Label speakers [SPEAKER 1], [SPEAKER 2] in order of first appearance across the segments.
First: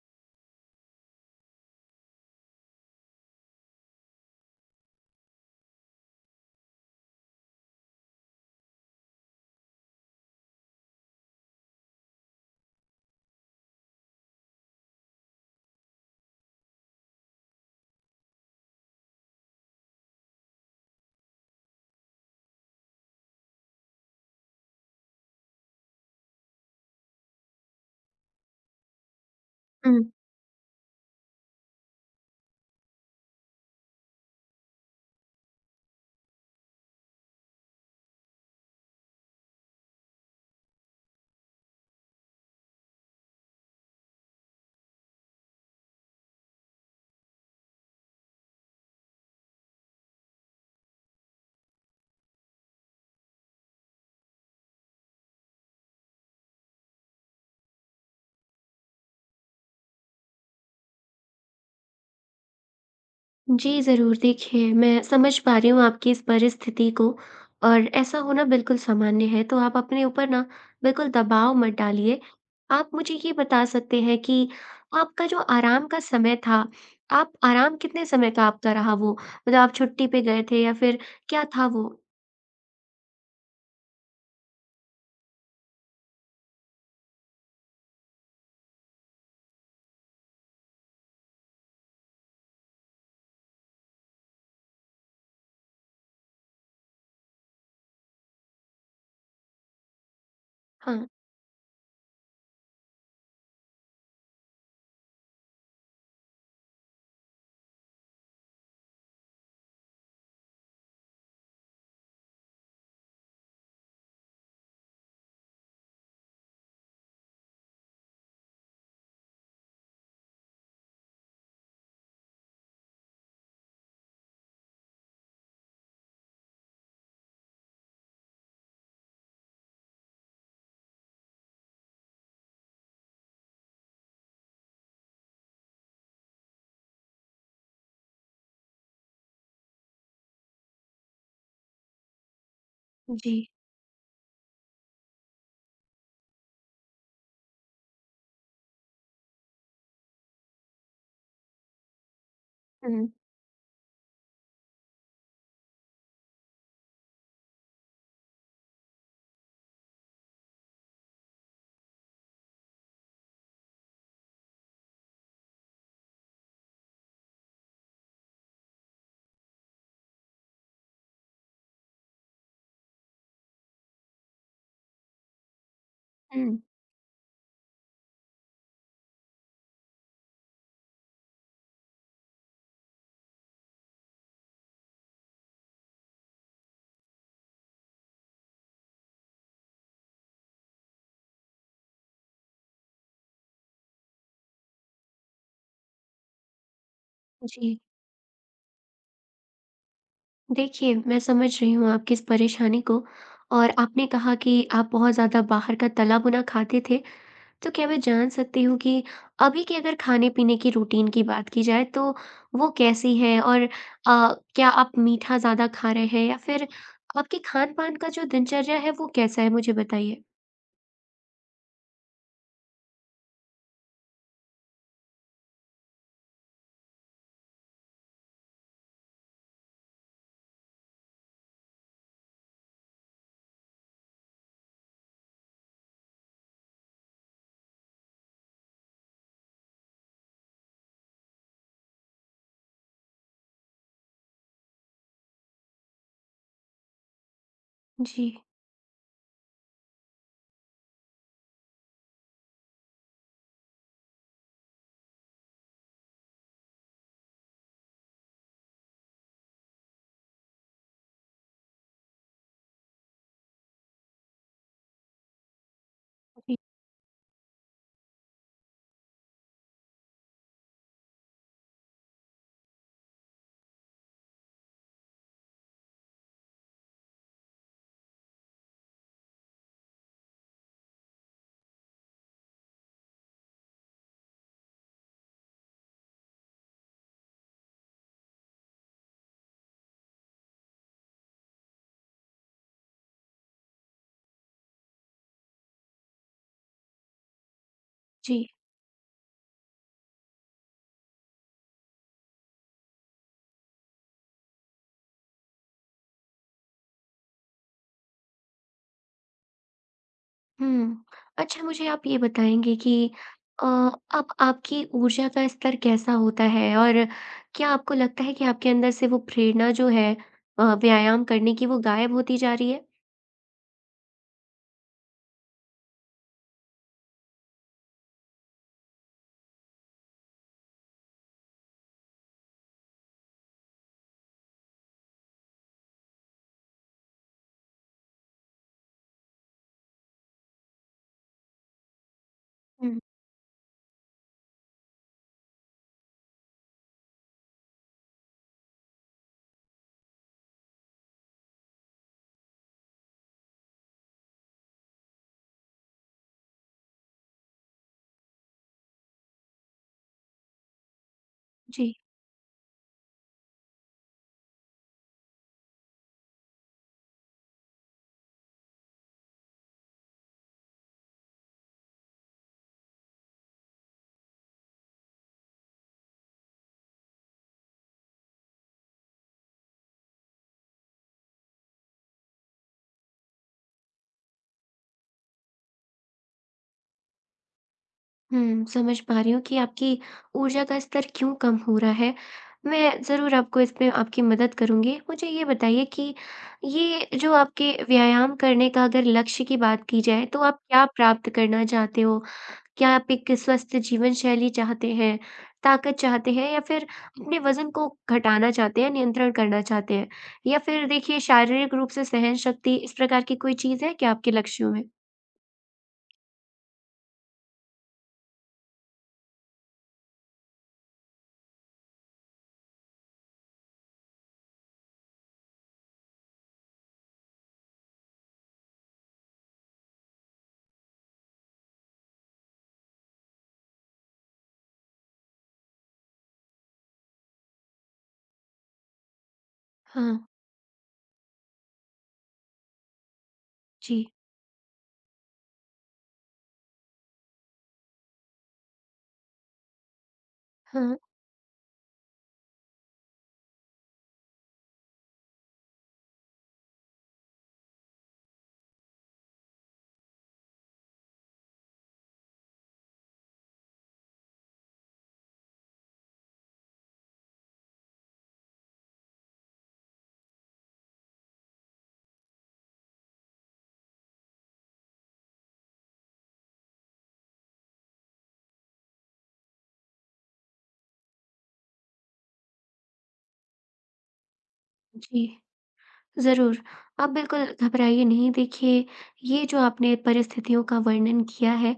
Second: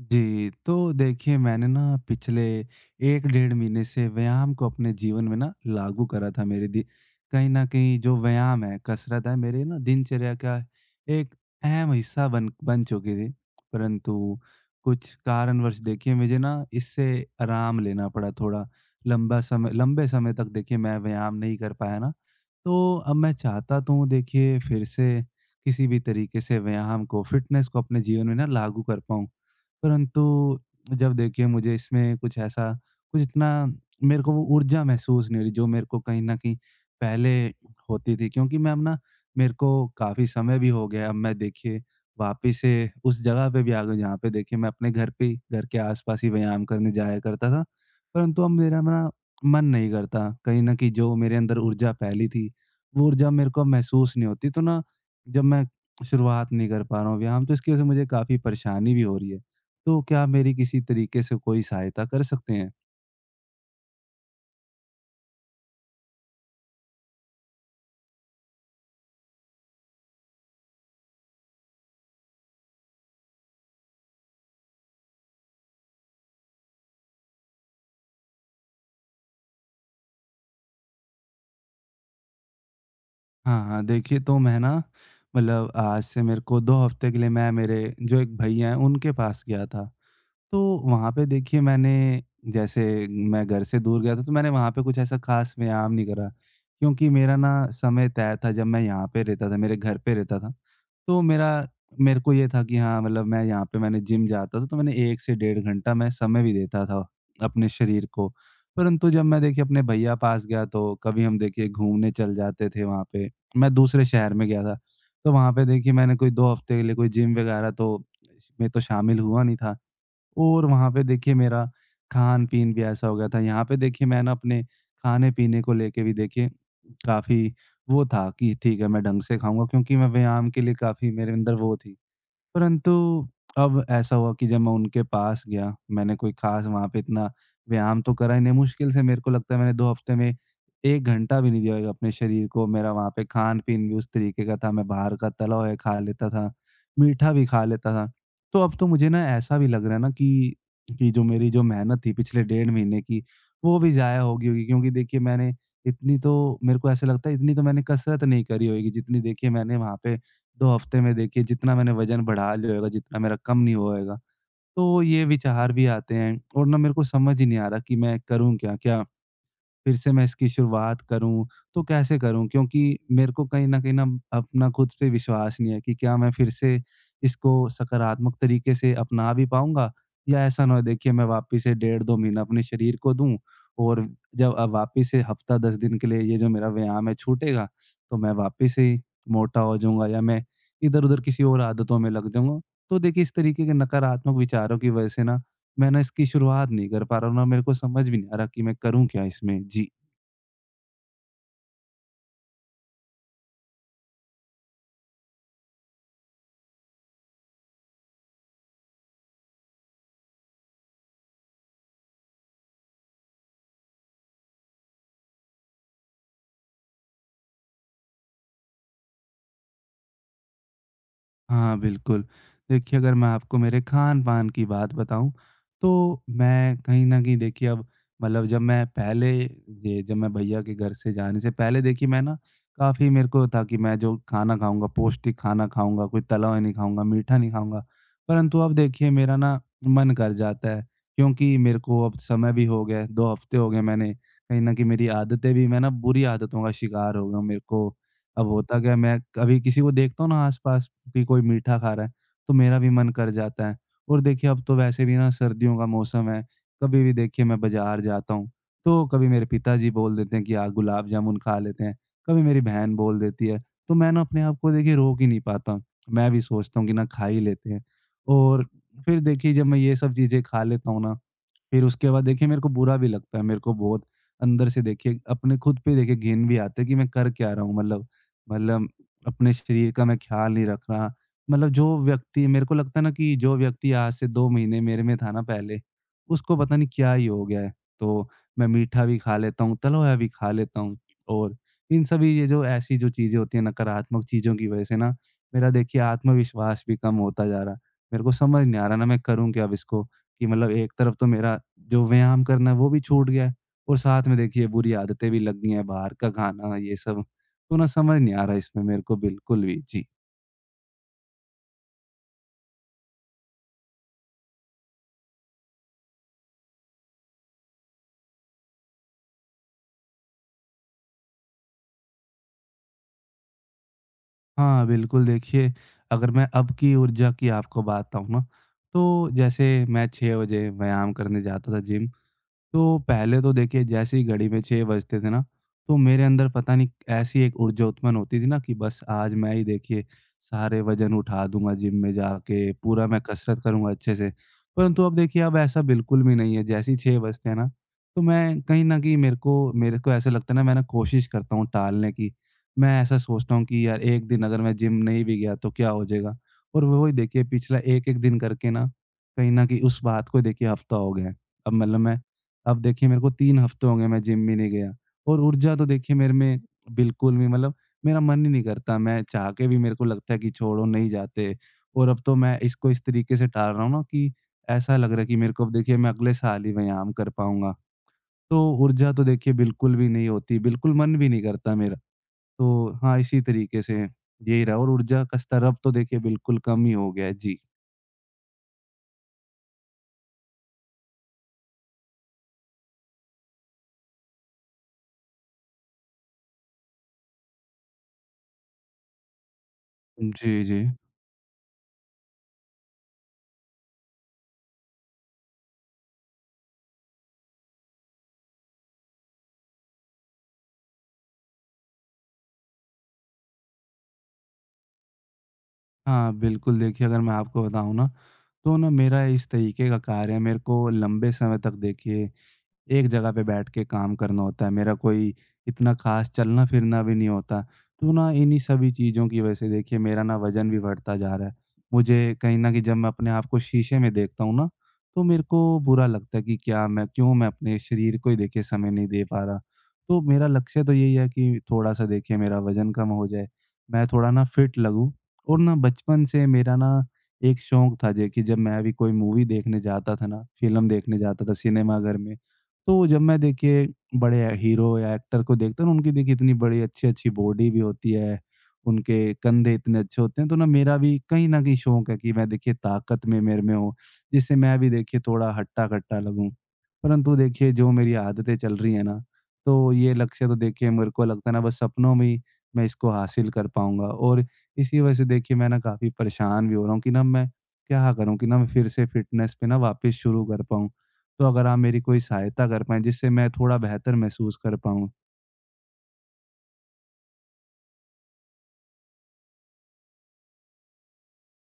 [SPEAKER 1] जी, तो देखिए मैंने ना पिछले 1 डेढ़ महीने से व्यायाम को अपने जीवन में ना लागू करा था मेरे दि कहीं न कहीं जो व्यायाम है, कसरत है मेरे ना दिनचर्या का एक अहम हिस्सा बन बन चुकी थी। परंतु कुछ कारणवश देखिए मुझे ना इससे आराम लेना पड़ा। थोड़ा लंबा समय लंबे समय तक देखिए मैं व्यायाम नहीं कर पाया ना। तो अब मैं चाहता तो हूँ देखिए फिर से किसी भी तरीके से व्यायाम को, फ़िटनेस को अपने जीवन में ना लागू कर पाऊँ।
[SPEAKER 2] हुँ।
[SPEAKER 1] परंतु जब देखिए मुझे इसमें कुछ इतना, मेरे को वो ऊर्जा महसूस नहीं हो रही जो मेरे को कहीं न कहीं पहले होती थी, क्योंकि मैं अब ना, मेरे को काफ़ी समय भी हो गया। अब मैं देखिए वापिस से उस जगह पे भी आ गया जहाँ पे देखिए मैं अपने घर पे ही, घर के आस-पास ही व्यायाम करने जाया करता था। परंतु अब मेरा ना मन नहीं करता। कहीं न कहीं जो मेरे अंदर ऊर्जा पहले थी, वो ऊर्जा मेरे को अब महसूस नहीं होती, तो ना, जब मैं शुरुआत नहीं कर पा रहा हूँ व्यायाम, तो इसकी वज़ह से मुझे काफ़ी परेशानी भी हो रही है। तो क्या आप मेरी किसी तरीके से कोई सहायता कर सकते हैं?
[SPEAKER 2] जी, ज़रूर। देखिए, मैं समझ पा रही हूँ आपकी इस परिस्थिति को और ऐसा होना बिल्कुल सामान्य है, तो आप अपने ऊपर ना बिल्कुल दबाव मत डालिए। आप मुझे ये बता सकते हैं कि आपका जो आराम का समय था, आप आराम कितने समय का आपका रहा वो? मतलब आप छुट्टी पे गए थे या फिर क्या था वो?
[SPEAKER 1] हाँ, हाँ, देखिए तो मैं ना, मतलब आज से मेरे को 2 हफ्ते के लिए, मैं मेरे जो एक भैया हैं उनके पास गया था। तो वहाँ पे देखिए मैंने, जैसे मैं घर से दूर गया था तो मैंने वहाँ पे कुछ ऐसा ख़ास व्यायाम नहीं करा, क्योंकि मेरा ना समय तय था जब मैं यहाँ पे रहता था, मेरे घर पे रहता था।
[SPEAKER 2] हाँ।
[SPEAKER 1] तो मेरा मेरे को ये था कि हाँ, मतलब मैं यहाँ पे, मैंने जिम जाता था तो मैंने 1 से डेढ़ घंटा मैं समय भी देता था अपने शरीर को। परंतु जब मैं देखिए अपने भैया पास गया तो कभी हम देखिए घूमने चल जाते थे वहाँ पे। मैं दूसरे शहर में गया था, तो वहाँ पे देखिए मैंने कोई 2 हफ्ते के लिए कोई जिम वगैरह तो में तो शामिल हुआ नहीं था। और वहाँ पे देखिए मेरा खान-पीन भी ऐसा हो गया था। यहाँ पे देखिए मैं ना अपने खाने-पीने को लेके भी देखिए काफ़ी, वो था कि ठीक है, मैं ढंग से खाऊँगा, क्योंकि मैं व्यायाम के लिए काफ़ी, मेरे अंदर वो थी। परंतु अब ऐसा हुआ कि जब मैं उनके पास गया, मैंने कोई ख़ास वहाँ पे इतना व्यायाम तो करा ही नहीं। मुश्किल से मेरे को लगता है मैंने 2 हफ़्ते में 1 घंटा भी नहीं दिया होगा अपने शरीर को। मेरा वहाँ पे
[SPEAKER 2] जी।
[SPEAKER 1] खान-पीन भी उस तरीके का था, मैं बाहर का तला हुआ खा लेता था, मीठा भी खा लेता था। तो अब तो मुझे ना ऐसा भी लग रहा है ना, कि जो मेरी, जो मेहनत थी पिछले डेढ़ महीने
[SPEAKER 2] हुँ,
[SPEAKER 1] की, वो भी ज़ाया हो गई होगी, क्योंकि देखिए मैंने इतनी तो, मेरे को ऐसा लगता है इतनी तो मैंने कसरत नहीं करी होगी, जितनी देखिए मैंने वहाँ पे 2 हफ्ते में, देखिए जितना मैंने वज़न बढ़ा लिया होगा, जितना मेरा कम नहीं होएगा। तो ये विचार भी आते हैं, और ना मेरे को समझ ही नहीं आ रहा कि मैं करूँ क्या? क्या फिर से मैं इसकी शुरुआत करूँ, तो कैसे करूँ? क्योंकि मेरे को कहीं न कहीं ना अपना खुद पे विश्वास नहीं है कि क्या मैं फिर
[SPEAKER 2] हुँ।
[SPEAKER 1] से इसको सकारात्मक तरीके से अपना भी पाऊँगा, या ऐसा ना हो देखिए मैं वापस से डेढ़ 2 महीना अपने शरीर को दूँ, और जब वापस से हफ़्ता 10 दिन के लिए ये जो मेरा व्यायाम है छूटेगा, तो मैं वापस से ही मोटा हो जाऊँगा, या मैं इधर-उधर किसी और आदतों में लग जाऊँगा। तो देखिए इस तरीके के नकारात्मक विचारों की वजह से ना, मैं ना इसकी शुरुआत नहीं कर पा रहा हूँ, ना मेरे को
[SPEAKER 2] जी।
[SPEAKER 1] समझ भी नहीं आ रहा कि मैं करूँ क्या इसमें? जी।
[SPEAKER 2] देखिए, मैं समझ रही हूँ आपकी इस परेशानी को और आपने कहा कि आप बहुत ज़्यादा बाहर का तला-भुना खाते थे तो क्या मैं जान सकती हूँ कि अभी के अगर खाने-पीने की रूटीन की बात की जाए तो वो कैसी है? क्या आप मीठा ज़्यादा खा रहे हैं या फिर आपके खान-पान का जो दिनचर्या है वो कैसा है? मुझे बताइए।
[SPEAKER 1] हाँ, बिल्कुल। देखिए, अगर मैं आपको मेरे खान-पान की बात बताऊँ, तो मैं कहीं न कहीं देखिए अब, मतलब जब मैं पहले, ये जब मैं भैया के घर से जाने से पहले देखिए मैं ना, काफ़ी मेरे को था कि मैं जो खाना खाऊँगा, पौष्टिक खाना खाऊँगा, कोई तला हुआ नहीं खाऊँगा, मीठा नहीं खाऊँगा। परंतु अब देखिए मेरा ना मन कर जाता है, क्योंकि मेरे को अब समय भी हो गया है, 2 हफ़्ते हो गए, मैंने कहीं न कहीं मेरी आदतें भी, मैं ना बुरी आदतों का शिकार हो गया हूँ। मेरे को
[SPEAKER 2] जी,
[SPEAKER 1] अब होता क्या है, मैं कभी किसी को देखता हूँ ना आस-पास कि कोई मीठा खा रहा है, तो मेरा भी मन कर जाता है। और देखिए अब तो वैसे भी ना सर्दियों का मौसम है, कभी भी देखिए मैं बाज़ार जाता हूँ, तो कभी मेरे पिताजी बोल देते हैं कि आ गुलाब जामुन खा लेते हैं, कभी मेरी बहन बोल देती है, तो मैं ना अपने आप को देखिए रोक ही नहीं पाता। मैं भी
[SPEAKER 2] जी।
[SPEAKER 1] सोचता हूँ कि ना खा ही लेते हैं। और फिर देखिए जब मैं ये सब चीज़ें खा लेता हूँ ना, फिर उसके बाद देखिए मेरे को बुरा भी लगता है। मेरे को बहुत अंदर से देखिए अपने खुद पे देखिए घिन भी आती है कि मैं कर क्या रहा हूँ, मतलब अपने शरीर का मैं ख़्याल नहीं रख रहा। मतलब जो व्यक्ति मेरे को लगता है ना, कि जो व्यक्ति आज से 2 महीने मेरे में था ना पहले, उसको पता नहीं क्या ही हो गया है। तो मैं मीठा भी खा लेता हूँ, तला हुआ भी खा लेता हूँ, और इन सभी, ये जो ऐसी जो चीज़ें होती हैं, नकारात्मक चीज़ों की वज़ह से ना, मेरा देखिए आत्मविश्वास भी कम होता जा रहा है। मेरे को
[SPEAKER 2] जी।
[SPEAKER 1] समझ नहीं आ रहा ना मैं करूँ क्या अब इसको? कि मतलब एक तरफ तो मेरा जो व्यायाम करना है वो भी छूट गया है, और साथ में देखिए बुरी आदतें भी लग गई हैं, बाहर का खाना ये सब। तो ना समझ नहीं आ रहा इसमें मेरे को बिल्कुल भी। जी।
[SPEAKER 2] हुँ। अच्छा मुझे आप ये बताएँगे कि अ, अब आपकी ऊर्जा का स्तर कैसा होता है? और क्या आपको लगता है कि आपके अंदर से वो प्रेरणा जो है व्यायाम करने की वो गायब होती जा रही है?
[SPEAKER 1] हाँ, बिल्कुल देखिए, अगर मैं अब की ऊर्जा की आपको बात बताऊँ ना, तो जैसे मैं 6 बजे व्यायाम करने जाता था जिम। तो पहले तो देखिए जैसे ही घड़ी में 6 बजते थे ना, तो मेरे अंदर पता नहीं ऐसी एक ऊर्जा उत्पन्न होती थी ना, कि बस आज मैं ही देखिए सारे वज़न उठा दूँगा जिम में जाके,
[SPEAKER 2] हुँ,
[SPEAKER 1] पूरा मैं कसरत करूँगा अच्छे से। परंतु अब देखिए अब ऐसा बिल्कुल भी नहीं है। जैसे ही 6 बजते हैं ना, तो मैं कहीं न कहीं मेरे को ऐसा लगता है ना, मैं ना कोशिश करता हूँ टालने की। मैं ऐसा सोचता हूँ कि यार 1 दिन अगर मैं जिम नहीं भी गया तो क्या हो जाएगा? और वो वही देखिए पिछला 1-1 दिन करके ना, कहीं न कहीं उस बात को देखिए हफ़्ता हो गया है। अब
[SPEAKER 2] जी।
[SPEAKER 1] मतलब मैं, अब देखिए मेरे को 3 हफ्ते हो गए मैं जिम भी नहीं गया, और ऊर्जा तो देखिए मेरे में बिल्कुल भी, मतलब मेरा मन ही नहीं करता। मैं चाह के भी, मेरे को लगता है कि छोड़ो नहीं जाते। और अब तो मैं इसको इस तरीके से टाल रहा हूँ ना, कि ऐसा लग रहा है कि मेरे को अब देखिए मैं अगले साल ही व्यायाम कर पाऊँगा। तो ऊर्जा तो देखिए बिल्कुल भी नहीं होती, बिल्कुल मन भी नहीं करता मेरा। तो हाँ, इसी तरीके से यही रहा, और ऊर्जा का स्तर अब तो देखिए बिल्कुल कम ही हो गया है। जी।
[SPEAKER 2] हुँ, समझ पा रही हूँ कि आपकी ऊर्जा का स्तर क्यों कम हो रहा है। मैं ज़रूर आपको इसमें आपकी मदद करूँगी। मुझे ये बताइए कि ये जो आपके व्यायाम करने का अगर लक्ष्य की बात की जाए तो
[SPEAKER 1] जी,
[SPEAKER 2] आप क्या
[SPEAKER 1] जी।
[SPEAKER 2] प्राप्त करना चाहते हो? क्या आप एक स्वस्थ जीवन शैली चाहते हैं, ताकत चाहते हैं या फिर अपने वज़न को घटाना चाहते हैं, नियंत्रण करना चाहते हैं? या फिर देखिए शारीरिक रूप से सहनशक्ति इस प्रकार की कोई चीज़ है क्या आपके लक्ष्यों में?
[SPEAKER 1] हाँ, बिल्कुल देखिए, अगर मैं आपको बताऊँ ना, तो ना मेरा इस तरीके का कार्य है, मेरे को लंबे समय तक देखिए एक जगह पे बैठ के काम करना होता है। मेरा कोई इतना खास चलना फिरना भी नहीं होता, तो ना इन्हीं सभी चीज़ों की वजह से देखिए मेरा ना वजन भी बढ़ता जा रहा है। मुझे कहीं ना कहीं जब मैं अपने आप को शीशे में देखता हूँ ना, तो मेरे को बुरा लगता है कि क्या मैं क्यों मैं अपने शरीर को ही देखे समय नहीं दे पा रहा।
[SPEAKER 2] हाँ,
[SPEAKER 1] तो मेरा लक्ष्य तो यही है कि थोड़ा सा देखिए मेरा वजन कम हो जाए, मैं
[SPEAKER 2] जी।
[SPEAKER 1] थोड़ा ना फिट लगूं। और ना बचपन से मेरा ना एक शौक था जे, कि जब मैं भी कोई मूवी देखने जाता था ना, फिल्म
[SPEAKER 2] हाँ,
[SPEAKER 1] देखने जाता था सिनेमा घर में, तो जब मैं देखिए बड़े या हीरो या एक्टर को देखता हूँ ना, उनकी देखिए इतनी बड़ी अच्छी-अच्छी बॉडी भी होती है, उनके कंधे इतने अच्छे होते हैं, तो ना मेरा भी कहीं न कहीं शौक है कि मैं देखिए ताकत में मेरे में हो, जिससे मैं भी देखिए थोड़ा हट्टा-कट्टा लगूँ। परंतु देखिए जो मेरी आदतें चल रही हैं ना, तो ये लक्ष्य तो देखिए मेरे को लगता है ना बस सपनों में ही मैं इसको हासिल कर पाऊँगा, और इसी वजह से देखिए मैं ना काफ़ी परेशान भी हो रहा हूँ कि ना मैं क्या करूँ, कि ना मैं फिर से फ़िटनेस पे ना वापस शुरू कर पाऊँ। तो अगर आप मेरी कोई सहायता कर पाएँ जिससे मैं थोड़ा बेहतर महसूस कर पाऊँ।
[SPEAKER 2] जी। ज़रूर, आप बिल्कुल घबराइए नहीं। देखिए, ये जो आपने परिस्थितियों का वर्णन किया है,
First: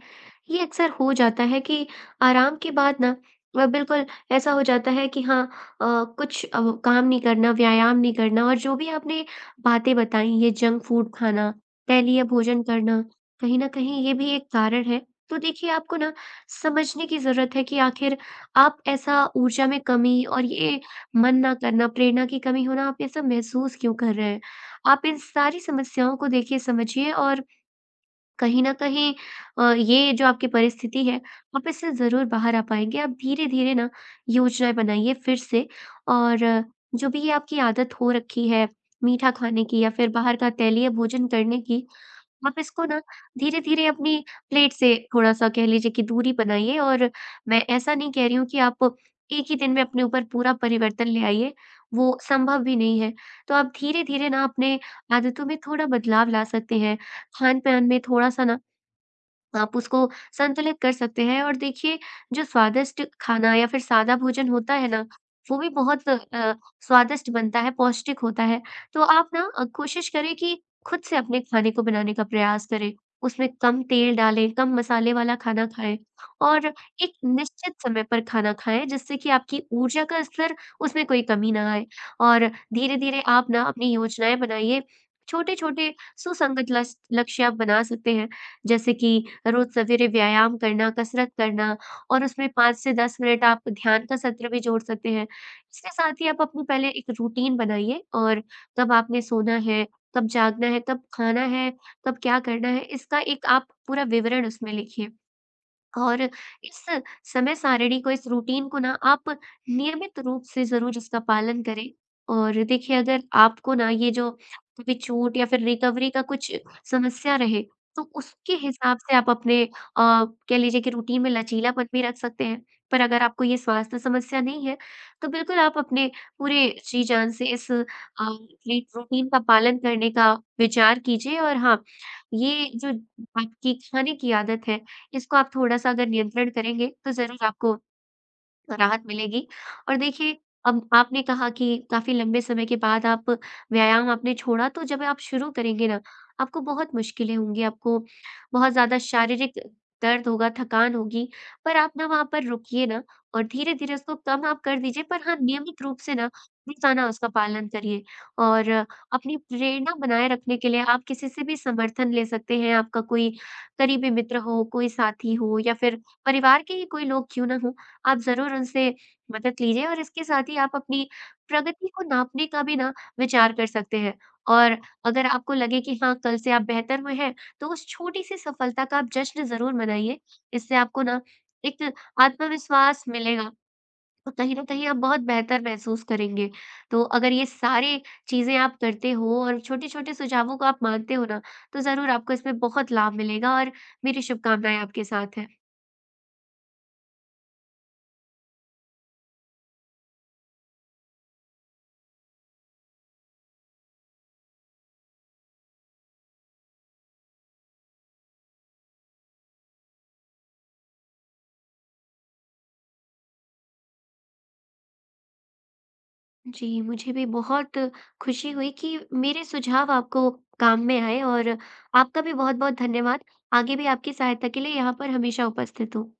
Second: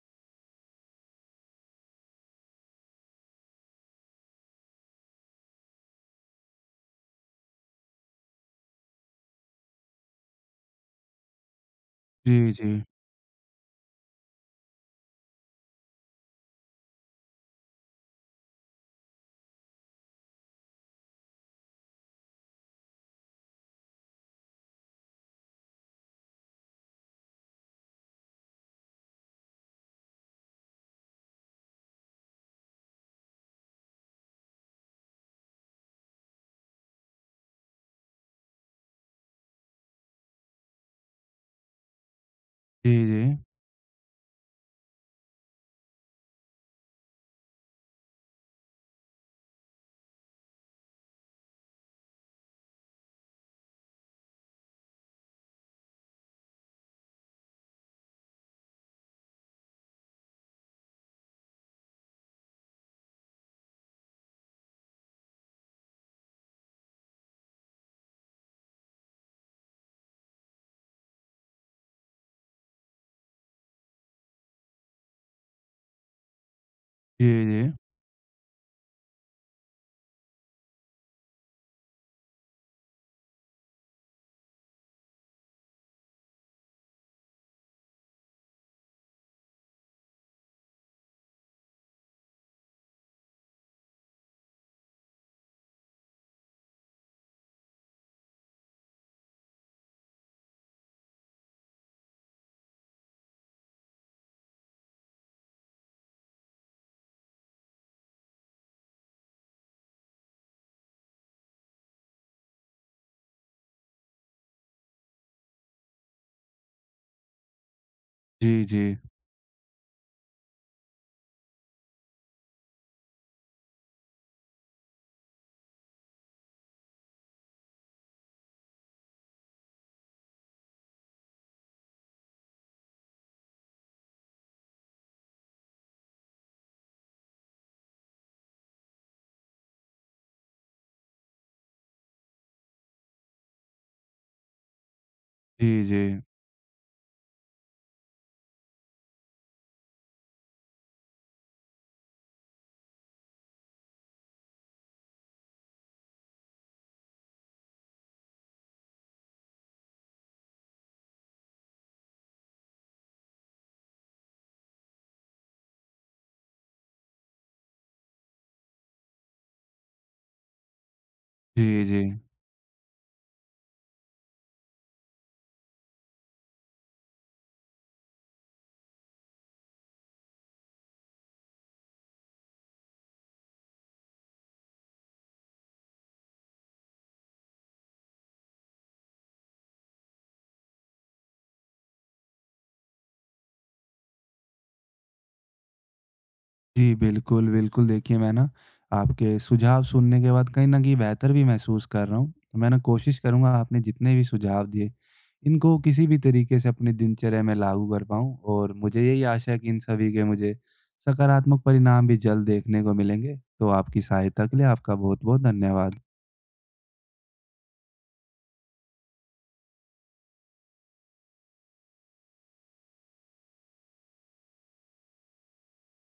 [SPEAKER 2] ये अक्सर हो जाता है कि आराम के बाद ना बिल्कुल ऐसा हो जाता है कि हाँ कुछ काम नहीं करना, व्यायाम नहीं करना और जो भी आपने बातें बताई, ये जंक फूड खाना, तैलीय
[SPEAKER 1] जी,
[SPEAKER 2] भोजन
[SPEAKER 1] जी।
[SPEAKER 2] करना, कहीं न कहीं ये भी एक कारण है। तो देखिए, आपको ना समझने की ज़रूरत है कि आखिर आप ऐसा ऊर्जा में कमी और ये मन ना करना, प्रेरणा की कमी होना, आप ये सब महसूस क्यों कर रहे हैं? आप इन सारी समस्याओं को देखिए समझिए और कहीं न कहीं ये जो आपकी परिस्थिति है, आप इससे ज़रूर बाहर आ पाएँगे। आप धीरे-धीरे ना योजनाएँ बनाइए फिर से और जो भी ये आपकी आदत हो रखी है, मीठा खाने की या फिर बाहर का तैलीय भोजन करने की आप इसको
[SPEAKER 1] जी,
[SPEAKER 2] ना
[SPEAKER 1] जी।
[SPEAKER 2] धीरे-धीरे अपनी प्लेट से थोड़ा-सा कह लीजिए कि दूरी बनाइए और मैं ऐसा नहीं कह रही हूँ कि आप एक ही दिन में अपने ऊपर पूरा परिवर्तन ले आइए, वो संभव भी नहीं है। तो आप धीरे-धीरे ना अपने आदतों में थोड़ा बदलाव ला सकते हैं, खान-पान में थोड़ा-सा ना आप उसको संतुलित कर सकते हैं और देखिए जो स्वादिष्ट खाना या फिर सादा भोजन होता है ना, वो भी बहुत स्वादिष्ट बनता है, पौष्टिक होता है। तो आप ना कोशिश करें कि खुद से अपने खाने को बनाने का प्रयास करें। उसमें कम तेल डालें, कम मसाले वाला खाना खाएँ और एक
[SPEAKER 1] जी, जी।
[SPEAKER 2] निश्चित समय पर खाना खाएँ जिससे कि आपकी ऊर्जा का स्तर उसमें कोई कमी ना आए। और धीरे-धीरे आप ना अपनी योजनाएँ बनाइए, छोटे-छोटे सुसंगत लस लक्ष्य आप बना सकते हैं। जैसे कि रोज़ सवेरे व्यायाम करना, कसरत करना और उसमें 5 से 10 मिनट आप ध्यान का सत्र भी जोड़ सकते हैं। इसके साथ ही आप अपनी पहले एक रूटीन बनाइए और कब आपने सोना है, कब जागना है, कब खाना है, कब क्या करना है, इसका एक आप पूरा विवरण उसमें लिखिए। और इस समय सारिणी को, इस रूटीन को ना आप नियमित रूप से ज़रूर इसका पालन करें। और देखिए अगर आपको ना ये जो कभी छूट या फिर रिकवरी का कुछ समस्या रहे, तो उसके
[SPEAKER 1] जी, जी।
[SPEAKER 2] हिसाब से आप अपने कह लीजिए कि रूटीन में लचीलापन भी रख सकते हैं। पर अगर आपको ये स्वास्थ्य समस्या नहीं है, तो बिल्कुल आप अपने पूरे जी-जान से इस अ, री रूटीन का पालन करने का विचार कीजिए और हाँ, ये जो आपकी खाने की आदत है, इसको आप थोड़ा-सा अगर नियंत्रण करेंगे, तो ज़रूर आपको राहत मिलेगी। और देखिए अब आपने कहा कि काफ़ी लंबे समय के बाद आप व्यायाम आपने छोड़ा तो जब आप शुरू
[SPEAKER 1] जी,
[SPEAKER 2] करेंगे ना,
[SPEAKER 1] जी।
[SPEAKER 2] आपको बहुत मुश्किलें होंगी, आपको बहुत ज़्यादा शारीरिक दर्द होगा, थकान होगी। पर आप ना वहाँ पर रुकिए ना और धीरे-धीरे उसको कम आप कर दीजिए पर हाँ, नियमित रूप से ना रोज़ाना उसका पालन करिए। और अपनी प्रेरणा बनाए रखने के लिए आप किसी से भी समर्थन ले सकते हैं, आपका कोई करीबी मित्र हो, कोई साथी हो या फिर परिवार के ही कोई लोग क्यों ना हों आप ज़रूर उनसे मदद लीजिए और इसके साथ ही आप अपनी
[SPEAKER 1] जी,
[SPEAKER 2] प्रगति
[SPEAKER 1] जी।
[SPEAKER 2] को नापने का भी ना विचार कर सकते हैं। और अगर आपको लगे कि हाँ, कल से आप बेहतर हुए हैं, तो उस छोटी-सी सफलता का आप जश्न ज़रूर मनाइए। इससे आपको ना एक आत्मविश्वास मिलेगा और कहीं न कहीं आप बहुत बेहतर महसूस करेंगे। तो अगर ये सारी चीज़ें आप करते हो और छोटे-छोटे सुझावों को आप मानते हो ना, तो ज़रूर आपको इसमें बहुत लाभ मिलेगा और मेरी शुभकामनाएँ आपके साथ हैं।
[SPEAKER 1] जी, बिल्कुल, बिल्कुल देखिए मैं ना आपके सुझाव सुनने के बाद कहीं न कहीं बेहतर भी महसूस कर रहा हूँ। तो मैं ना कोशिश करूँगा आपने जितने भी सुझाव दिए, इनको किसी भी तरीके से अपनी दिनचर्या में लागू कर पाऊँ, और मुझे यही आशा है कि इन सभी के मुझे सकारात्मक परिणाम भी जल्द देखने को मिलेंगे। तो आपकी सहायता के लिए आपका बहुत-बहुत धन्यवाद।
[SPEAKER 2] जी, मुझे भी बहुत खुशी हुई कि मेरे सुझाव आपको काम में आए और आपका भी बहुत-बहुत धन्यवाद। आगे भी आपकी सहायता के लिए यहाँ पर हमेशा उपस्थित हूँ।